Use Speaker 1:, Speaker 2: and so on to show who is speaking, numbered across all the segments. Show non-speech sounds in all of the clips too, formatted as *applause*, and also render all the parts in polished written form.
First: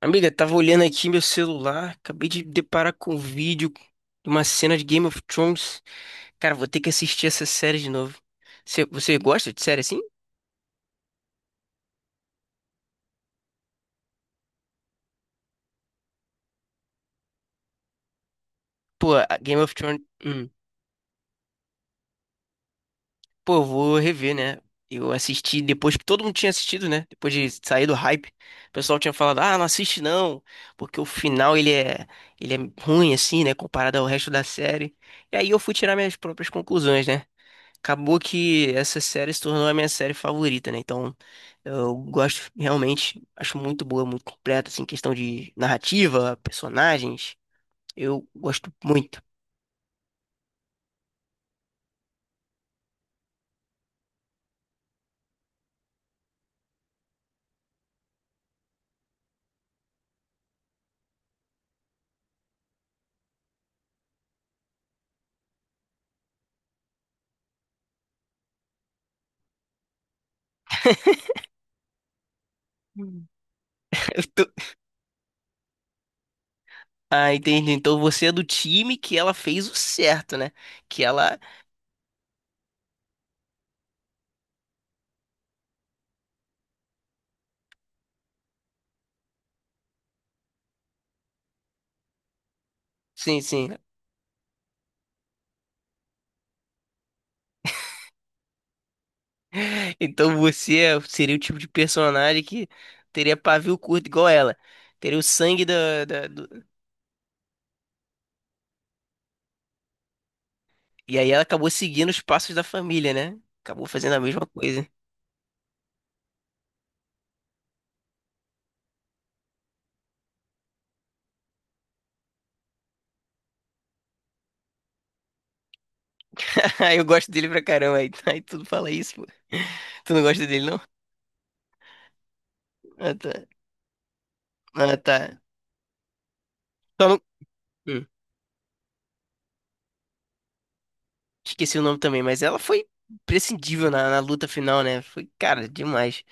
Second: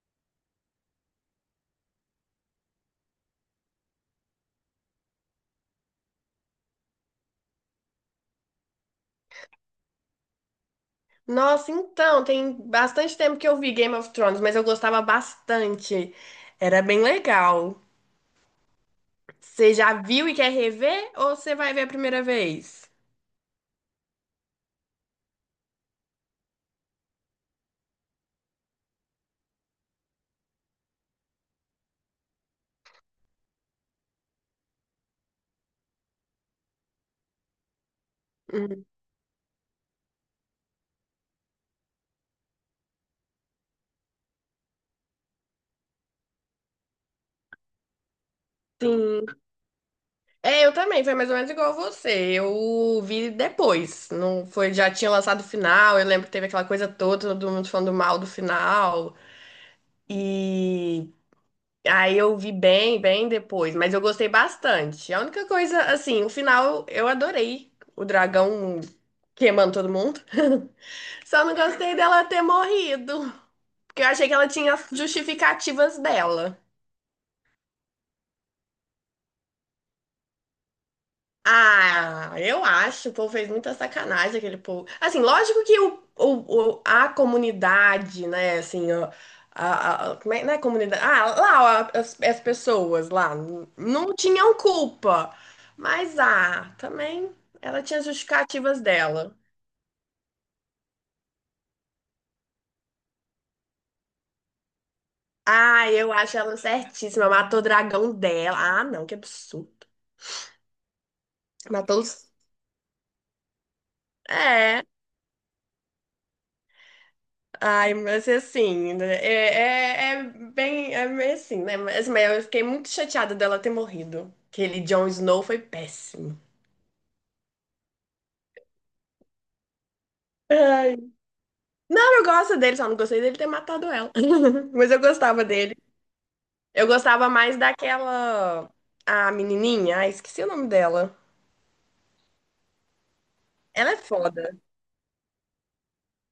Speaker 1: Amiga, tava olhando aqui meu celular, acabei de deparar com um vídeo de uma cena de Game of Thrones. Cara, vou ter que assistir essa série de novo. Você gosta de série assim?
Speaker 2: Nossa, então, tem bastante tempo que eu vi Game of Thrones, mas eu gostava bastante. Era bem legal.
Speaker 1: Pô, a Game of
Speaker 2: Você já
Speaker 1: Thrones.
Speaker 2: viu e quer rever ou você vai ver a primeira vez?
Speaker 1: Pô, eu vou rever, né? Eu assisti depois que todo mundo tinha assistido, né? Depois de sair do hype, o pessoal tinha falado: ah, não assiste não, porque o final ele é ruim assim, né? Comparado ao resto da série. E aí eu fui tirar minhas próprias conclusões, né? Acabou que
Speaker 2: Hum.
Speaker 1: essa série se tornou a minha série favorita, né? Então, eu gosto realmente, acho muito boa, muito completa, assim, questão de narrativa, personagens. Eu gosto muito.
Speaker 2: Sim. É, eu também, foi mais ou menos igual você. Eu vi depois, não foi, já tinha lançado o final, eu lembro que teve aquela coisa toda, todo mundo falando mal do final. E Aí eu vi bem depois, mas eu gostei bastante. A única coisa, assim, o final eu adorei. O dragão queimando todo mundo.
Speaker 1: *laughs*
Speaker 2: *laughs* Só não gostei dela ter
Speaker 1: Hum.
Speaker 2: morrido, porque eu
Speaker 1: Eu
Speaker 2: achei que
Speaker 1: tô-
Speaker 2: ela tinha as justificativas dela.
Speaker 1: Ah, entendi. Então você é do time que ela fez o certo, né? Que ela.
Speaker 2: Ah, eu acho, o povo fez muita sacanagem aquele povo. Assim, lógico que a comunidade, né, assim, ó, como é, não é comunidade, lá, ó, as pessoas lá,
Speaker 1: Sim, sim.
Speaker 2: não tinham culpa, mas, também, ela tinha justificativas dela.
Speaker 1: *laughs* Então você é- seria o tipo de personagem que teria pavio curto igual ela. Teria o sangue
Speaker 2: Ah, eu acho ela
Speaker 1: do...
Speaker 2: certíssima, matou o dragão dela, ah, não, que absurdo.
Speaker 1: E aí ela acabou
Speaker 2: Matou
Speaker 1: seguindo os
Speaker 2: os...
Speaker 1: passos da família, né? Acabou fazendo a mesma
Speaker 2: É.
Speaker 1: coisa.
Speaker 2: Ai, mas assim, né, é bem, é meio assim, né? Mas, assim, mas eu fiquei muito chateada dela ter morrido. Aquele Jon Snow foi péssimo.
Speaker 1: *laughs* Eu gosto dele pra caramba, aí tudo fala isso, pô. Tu não gosta dele, não?
Speaker 2: Ai. Não, eu gosto dele, só não
Speaker 1: Ah,
Speaker 2: gostei
Speaker 1: tá.
Speaker 2: dele ter matado ela. *laughs* Mas
Speaker 1: Ah,
Speaker 2: eu
Speaker 1: tá.
Speaker 2: gostava dele. Eu
Speaker 1: Só não...
Speaker 2: gostava mais
Speaker 1: Hum,
Speaker 2: daquela. A menininha, ai, esqueci o nome dela.
Speaker 1: esqueci o nome também, mas ela foi imprescindível
Speaker 2: Ela é
Speaker 1: na luta
Speaker 2: foda.
Speaker 1: final, né? Foi, cara, demais.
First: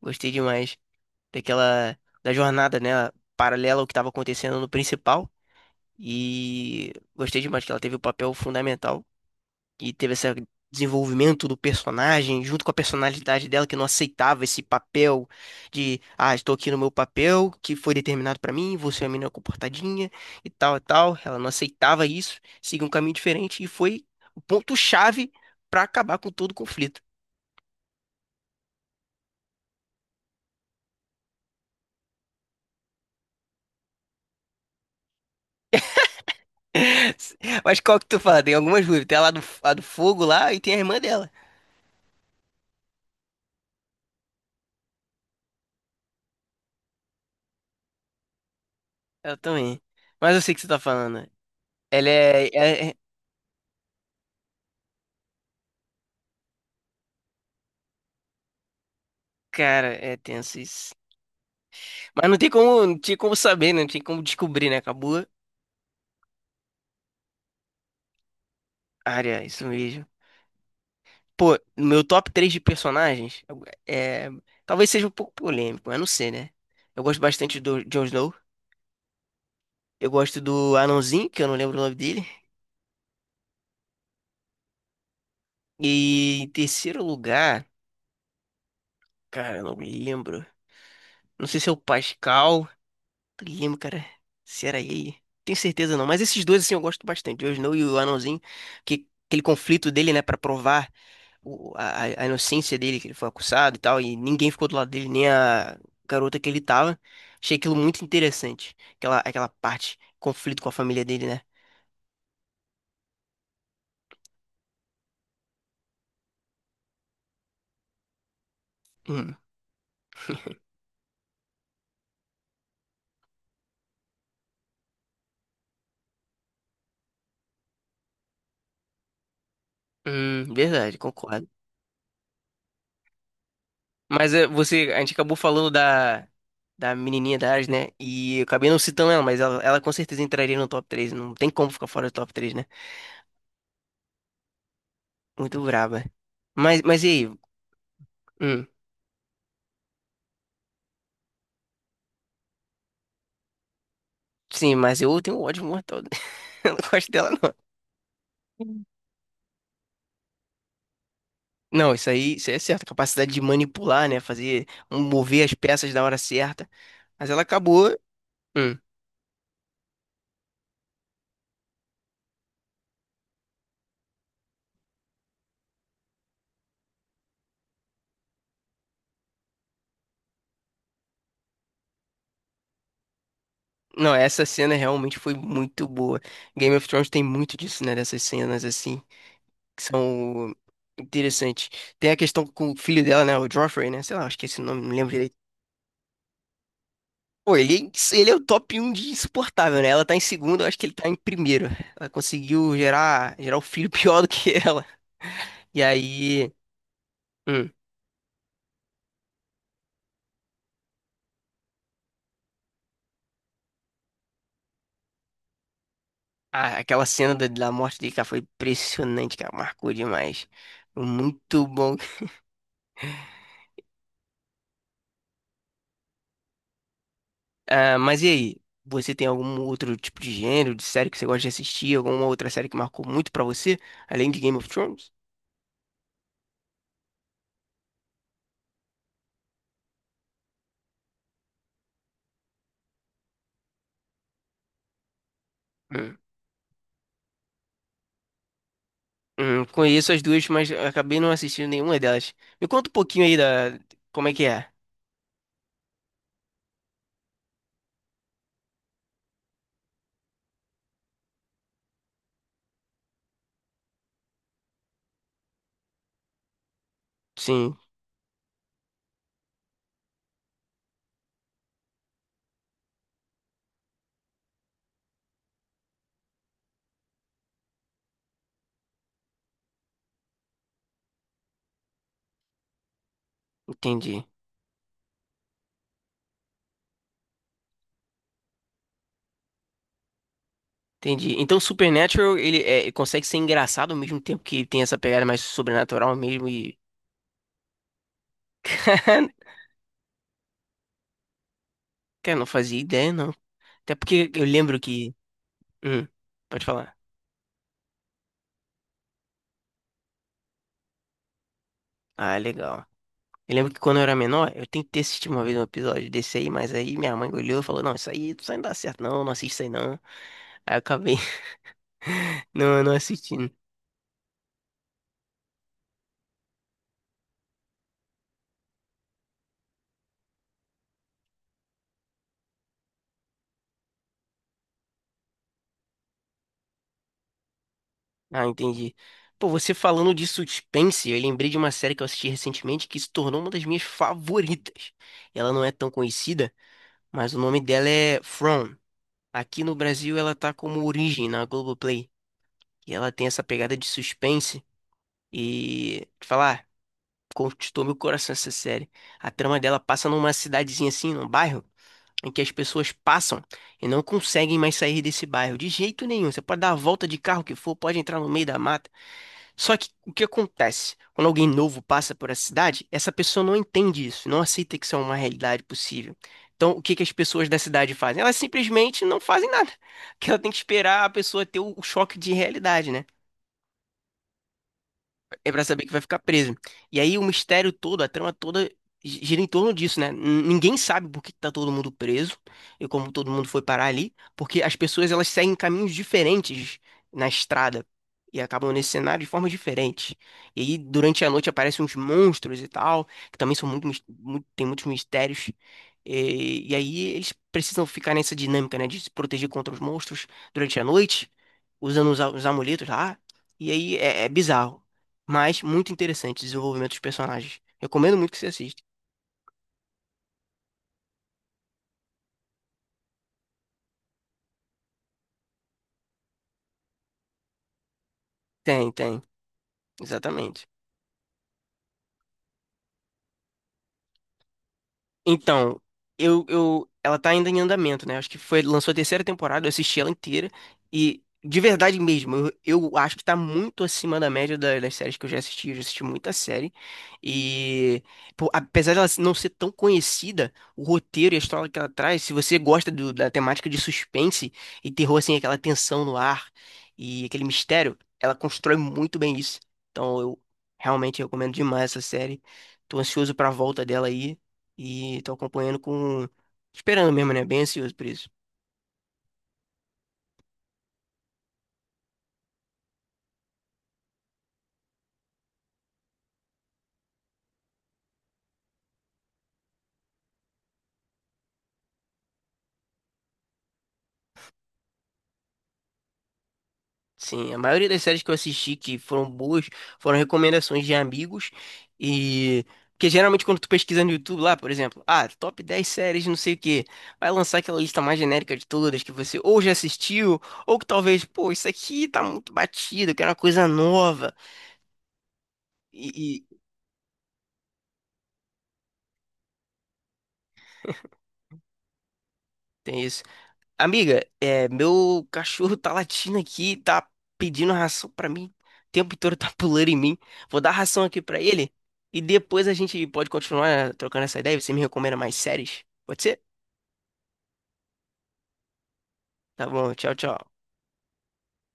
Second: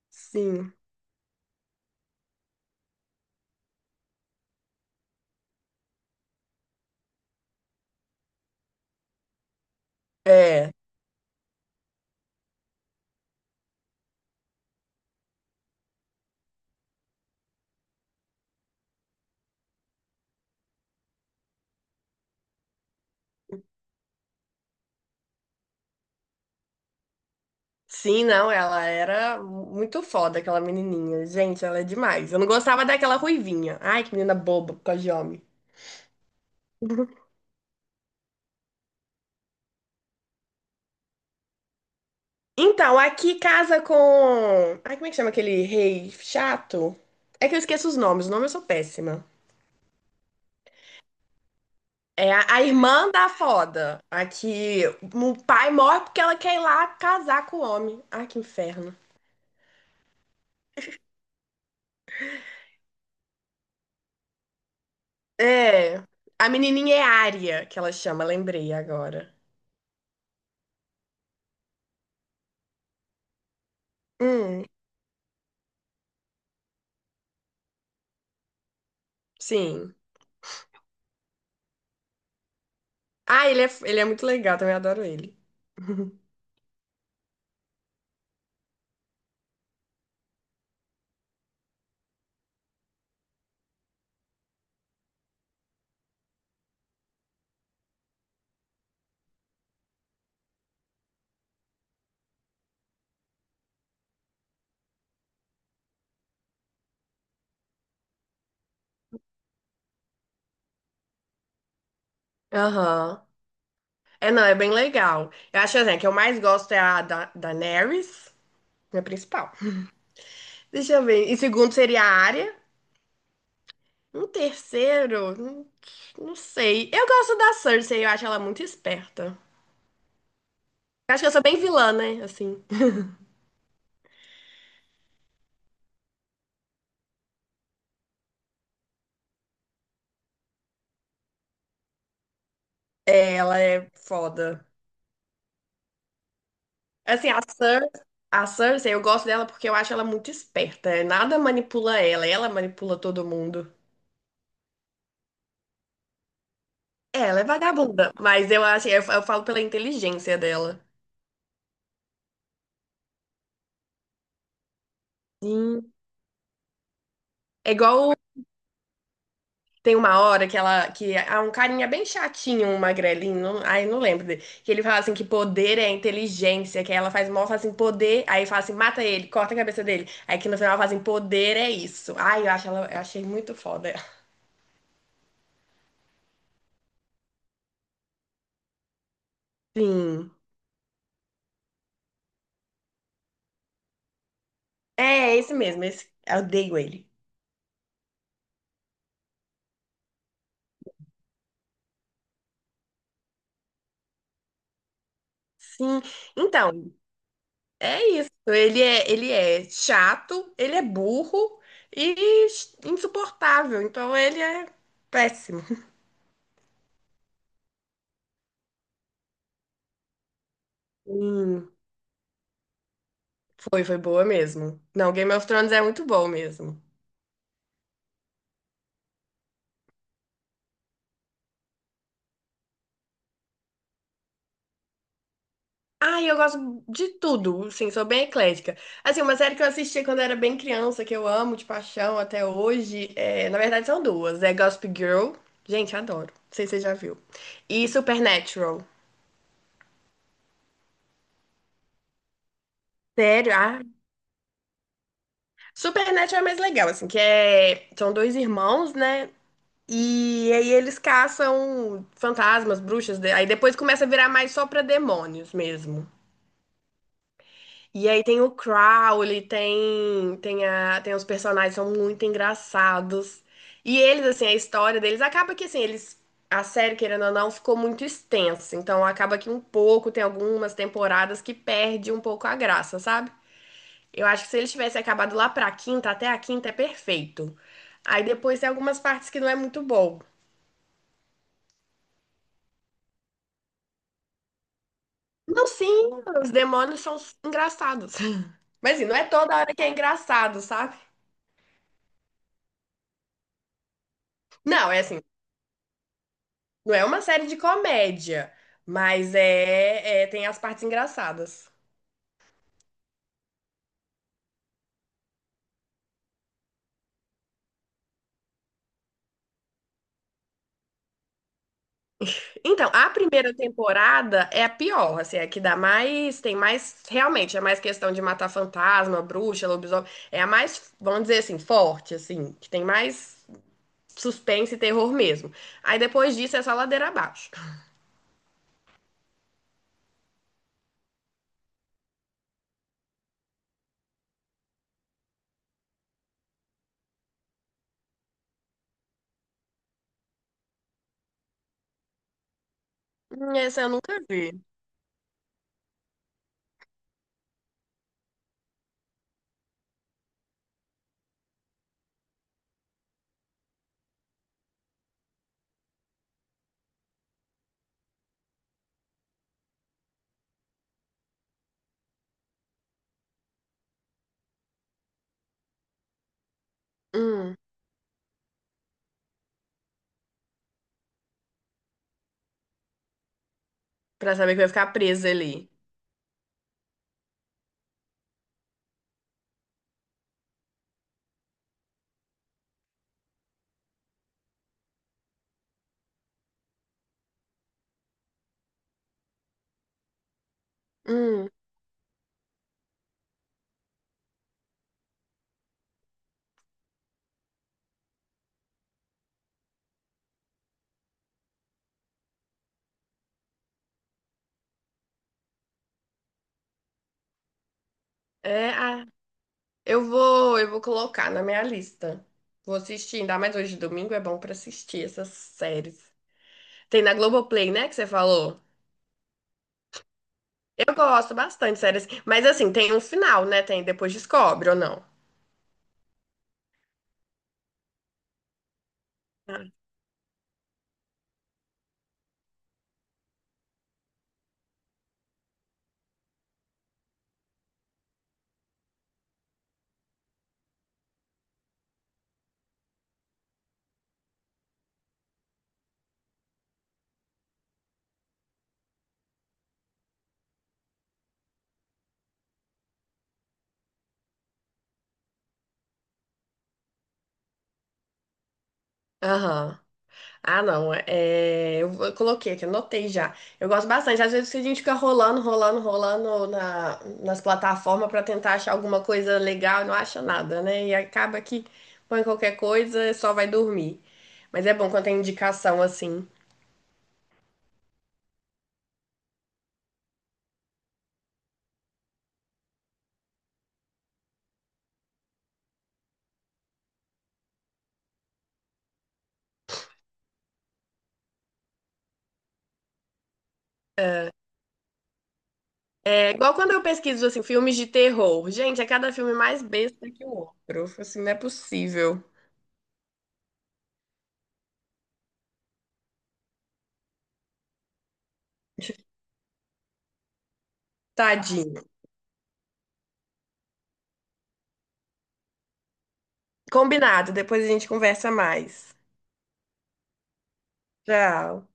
Speaker 1: Gostei
Speaker 2: Sim.
Speaker 1: demais daquela... da jornada, né? Paralela ao que tava acontecendo no principal. E gostei demais que ela teve o papel fundamental e teve esse
Speaker 2: É.
Speaker 1: desenvolvimento do personagem, junto com a personalidade dela, que não aceitava esse papel de, ah, estou aqui no meu papel, que foi determinado pra mim, você é uma menina comportadinha e tal e tal. Ela não aceitava isso, seguiu um caminho diferente e foi o ponto-chave pra acabar com todo o conflito.
Speaker 2: Sim, não, ela era muito foda, aquela menininha. Gente, ela é demais. Eu não gostava daquela ruivinha. Ai, que menina boba, por causa de homem.
Speaker 1: *laughs* Mas qual que tu fala? Tem algumas dúvidas. Tem a lá do, a do fogo lá e tem a irmã dela.
Speaker 2: Então, aqui casa com. Ai, como é que chama aquele rei chato? É que eu esqueço os nomes, o nome eu sou péssima.
Speaker 1: Ela também. Mas eu sei o que você tá falando. Ela
Speaker 2: É
Speaker 1: é,
Speaker 2: a
Speaker 1: é- é-
Speaker 2: irmã da foda. Aqui, o pai morre porque ela quer ir lá casar com o homem. Ai, que inferno.
Speaker 1: Cara, é tenso isso. Mas não tem como, não tinha como saber, né? Não tinha como descobrir, né? Acabou
Speaker 2: É. A menininha é Ária, que ela chama, lembrei
Speaker 1: a
Speaker 2: agora.
Speaker 1: área, isso mesmo. Pô, no meu top 3 de personagens, é,
Speaker 2: Hum,
Speaker 1: talvez seja um pouco polêmico, eu não sei, né? Eu gosto bastante do Jon Snow.
Speaker 2: sim.
Speaker 1: Eu gosto do Anãozinho, que eu não lembro o nome dele.
Speaker 2: Ele é muito legal, também adoro ele. *laughs*
Speaker 1: E em terceiro lugar, cara, eu não me lembro. Não sei se é o Pascal. Não lembro, cara. Se era ele. Tenho certeza não. Mas esses dois, assim, eu gosto bastante. O Jon Snow e o Anãozinho. Que, aquele conflito dele, né? Pra provar. A inocência dele, que ele foi acusado e tal, e ninguém ficou do lado dele, nem a garota que ele tava. Achei aquilo muito interessante. Aquela parte, conflito com a família dele, né?
Speaker 2: Aham. É, não, é bem legal. Eu acho assim, a que eu mais gosto é a da Daenerys, minha
Speaker 1: Hum,
Speaker 2: principal. Deixa eu ver. E segundo seria a área. Um terceiro, não sei. Eu gosto da Cersei, eu acho ela muito esperta.
Speaker 1: verdade,
Speaker 2: Eu acho que eu sou
Speaker 1: concordo.
Speaker 2: bem vilã, né? Assim.
Speaker 1: Mas é, você, a gente acabou falando da menininha da Ares, né? E eu acabei não citando ela, mas ela com certeza entraria no top três. Não tem como ficar fora do top três, né?
Speaker 2: É, ela é foda.
Speaker 1: Muito braba. Mas e
Speaker 2: Assim,
Speaker 1: aí?
Speaker 2: a
Speaker 1: Hum,
Speaker 2: Cersei, eu gosto dela porque eu acho ela muito esperta. É, nada manipula ela, ela manipula todo mundo.
Speaker 1: sim, mas eu tenho um ódio mortal. *laughs* Eu não gosto
Speaker 2: É,
Speaker 1: dela,
Speaker 2: ela é vagabunda, mas
Speaker 1: não.
Speaker 2: eu falo pela inteligência dela.
Speaker 1: Não, isso aí é certo. A capacidade de manipular, né? Fazer, mover as peças
Speaker 2: Sim.
Speaker 1: na hora certa. Mas ela
Speaker 2: É
Speaker 1: acabou.
Speaker 2: igual.
Speaker 1: Hum.
Speaker 2: Tem uma hora que ela, que há um carinha bem chatinho, um magrelinho, ai, não lembro dele, que ele fala assim que poder é inteligência, que aí ela faz mal, fala assim, poder, aí fala assim, mata ele, corta a cabeça dele. Aí que no final ela fala assim, poder é isso. Ai, eu achei muito foda
Speaker 1: Não,
Speaker 2: ela.
Speaker 1: essa cena realmente foi muito boa. Game of Thrones tem muito disso, né? Dessas cenas assim, que
Speaker 2: Sim.
Speaker 1: são interessantes. Tem a questão com o filho dela, né? O Joffrey, né? Sei lá, acho que esse nome, não lembro direito.
Speaker 2: É, esse mesmo, esse, eu odeio ele.
Speaker 1: Pô, ele é o top um de insuportável, né? Ela tá em segundo, eu acho que ele tá em primeiro. Ela conseguiu gerar o filho *laughs* pior do que ela. E
Speaker 2: Sim.
Speaker 1: aí.
Speaker 2: Então,
Speaker 1: Hum.
Speaker 2: é isso. Ele é chato, ele é burro e insuportável. Então ele é péssimo.
Speaker 1: Ah, aquela cena da morte dele, cara, foi impressionante, cara. Marcou demais. Muito
Speaker 2: Sim.
Speaker 1: bom.
Speaker 2: Foi, foi boa mesmo. Não, Game of Thrones é muito bom mesmo.
Speaker 1: Ah, mas e aí? Você tem algum outro tipo de gênero, de série que você gosta de assistir? Alguma outra série que marcou muito pra você, além de Game of Thrones?
Speaker 2: Ai, eu gosto de tudo, sim, sou bem eclética. Assim, uma série que eu assisti quando era bem criança, que eu amo de paixão até hoje, é, na verdade são duas, é Gossip Girl, gente,
Speaker 1: Hum.
Speaker 2: adoro, não sei se você já viu, e Supernatural.
Speaker 1: Conheço as duas, mas acabei não assistindo nenhuma delas. Me conta um pouquinho aí
Speaker 2: Sério?
Speaker 1: da...
Speaker 2: Ah,
Speaker 1: Como é que é?
Speaker 2: Supernatural é mais legal, assim, que é... São dois irmãos, né? E aí eles caçam fantasmas, bruxas, aí depois começa a virar mais só pra demônios mesmo.
Speaker 1: Sim,
Speaker 2: E aí tem o Crowley, tem os personagens, são muito engraçados. E eles, assim, a história deles acaba que, assim, eles. A série, querendo ou não, ficou muito extensa. Então acaba que um pouco, tem algumas temporadas que perde um pouco a graça, sabe? Eu
Speaker 1: entendi.
Speaker 2: acho que se eles tivessem acabado lá pra quinta, até a quinta é perfeito. Aí depois tem algumas partes que não é muito bom.
Speaker 1: Entendi. Então, Supernatural, ele é, ele consegue ser engraçado ao mesmo tempo que tem essa pegada mais
Speaker 2: Não, sim,
Speaker 1: sobrenatural mesmo
Speaker 2: os
Speaker 1: e...
Speaker 2: demônios são engraçados. *laughs* Mas assim, não é
Speaker 1: *laughs*
Speaker 2: toda hora que é engraçado, sabe?
Speaker 1: Cara, eu não fazia ideia, não. Até porque eu lembro
Speaker 2: Não, é
Speaker 1: que...
Speaker 2: assim,
Speaker 1: Hum, pode
Speaker 2: não
Speaker 1: falar.
Speaker 2: é uma série de comédia, mas tem as partes engraçadas.
Speaker 1: Ah, legal. Eu lembro que quando eu era menor, eu tentei assistir uma vez um episódio desse aí, mas aí minha mãe olhou e falou, não, isso aí não dá certo não, não assiste isso aí não. Aí eu acabei *laughs* não,
Speaker 2: Então,
Speaker 1: não
Speaker 2: a
Speaker 1: assistindo.
Speaker 2: primeira temporada é a pior, assim, é que dá mais, tem mais, realmente, é mais questão de matar fantasma, bruxa, lobisomem, é a mais, vamos dizer assim, forte, assim, que tem mais suspense e terror mesmo. Aí depois disso é só ladeira abaixo.
Speaker 1: Ah, entendi. Pô, você falando de suspense, eu lembrei de uma série que eu assisti recentemente que se tornou uma das minhas favoritas. Ela não é tão conhecida, mas o nome dela é From. Aqui no Brasil ela tá como Origem na Globoplay. E ela tem essa pegada
Speaker 2: Essa
Speaker 1: de
Speaker 2: eu nunca vi.
Speaker 1: suspense e te falar, conquistou meu coração essa série. A trama dela passa numa cidadezinha assim, num bairro, em que as pessoas passam e não conseguem mais sair desse bairro de jeito nenhum. Você pode dar a volta de carro que for, pode entrar no meio da mata. Só que o que acontece? Quando alguém novo passa por essa cidade, essa pessoa não entende isso, não aceita que isso é uma realidade possível. Então, o que que as pessoas
Speaker 2: Hum,
Speaker 1: da cidade fazem? Elas simplesmente não fazem nada, *laughs* que ela tem que esperar a pessoa ter o choque de realidade, né?
Speaker 2: pra saber que eu ia ficar presa
Speaker 1: É pra
Speaker 2: ali.
Speaker 1: saber que vai ficar preso. E aí o mistério todo, a trama toda gira em torno disso, né? Ninguém sabe por que que tá todo mundo preso e como todo mundo foi parar ali, porque as pessoas elas seguem caminhos diferentes na estrada e acabam nesse cenário de formas diferentes. E aí durante a noite
Speaker 2: Hum,
Speaker 1: aparecem uns monstros e tal, que também são muito, muito tem muitos mistérios. E aí eles precisam ficar nessa dinâmica, né, de se proteger contra os monstros durante a noite, usando os amuletos lá. E aí é bizarro. Mas muito interessante o desenvolvimento dos personagens. Recomendo muito que você
Speaker 2: é,
Speaker 1: assista.
Speaker 2: ah, eu vou colocar na minha lista. Vou assistir, ainda mais hoje domingo é bom pra assistir essas séries. Tem na Globoplay, né, que você falou?
Speaker 1: Tem, tem. Exatamente.
Speaker 2: Eu gosto bastante de séries, mas assim, tem um final, né? Tem depois descobre ou não?
Speaker 1: Então, ela tá ainda em andamento, né? Acho que foi, lançou a terceira temporada, eu assisti ela inteira e de verdade mesmo, eu acho que tá muito acima da média das séries que eu já assisti muita série e pô, apesar dela não ser tão conhecida, o roteiro e a história que ela traz, se você gosta da temática de suspense e terror assim, aquela tensão no ar e aquele mistério, ela constrói muito bem isso. Então, eu realmente recomendo demais essa série. Tô ansioso pra volta dela aí. E tô acompanhando com. Esperando mesmo, né? Bem ansioso por isso.
Speaker 2: Aham. Ah, não, é, é, eu vou- eu coloquei aqui, anotei já. Eu gosto bastante. Às vezes a gente fica rolando na, nas plataformas pra tentar achar alguma coisa legal e não acha nada, né? E acaba que põe qualquer coisa e só vai dormir. Mas é bom quando tem indicação assim.
Speaker 1: Sim, a maioria das séries que eu assisti que foram boas foram recomendações de amigos. E. Porque geralmente quando tu pesquisa no YouTube lá, por exemplo, ah, top 10 séries, não sei o quê, vai lançar aquela lista mais genérica de todas que você ou já assistiu, ou que talvez, pô, isso aqui tá muito batido, eu quero uma coisa nova. E,
Speaker 2: É igual
Speaker 1: e
Speaker 2: quando eu pesquiso assim, filmes de terror. Gente, é cada filme mais besta que o outro. Eu falo assim, não é possível.
Speaker 1: tem isso. Amiga, é, meu cachorro tá latindo aqui, tá pedindo ração pra mim. O tempo todo tá *laughs* pulando em mim. Vou dar ração aqui pra ele
Speaker 2: Tadinho.
Speaker 1: e depois a gente pode continuar trocando essa ideia. Você me recomenda mais séries? Pode ser?
Speaker 2: Combinado, depois a gente conversa mais.
Speaker 1: Tá bom, tchau, tchau.
Speaker 2: Tchau.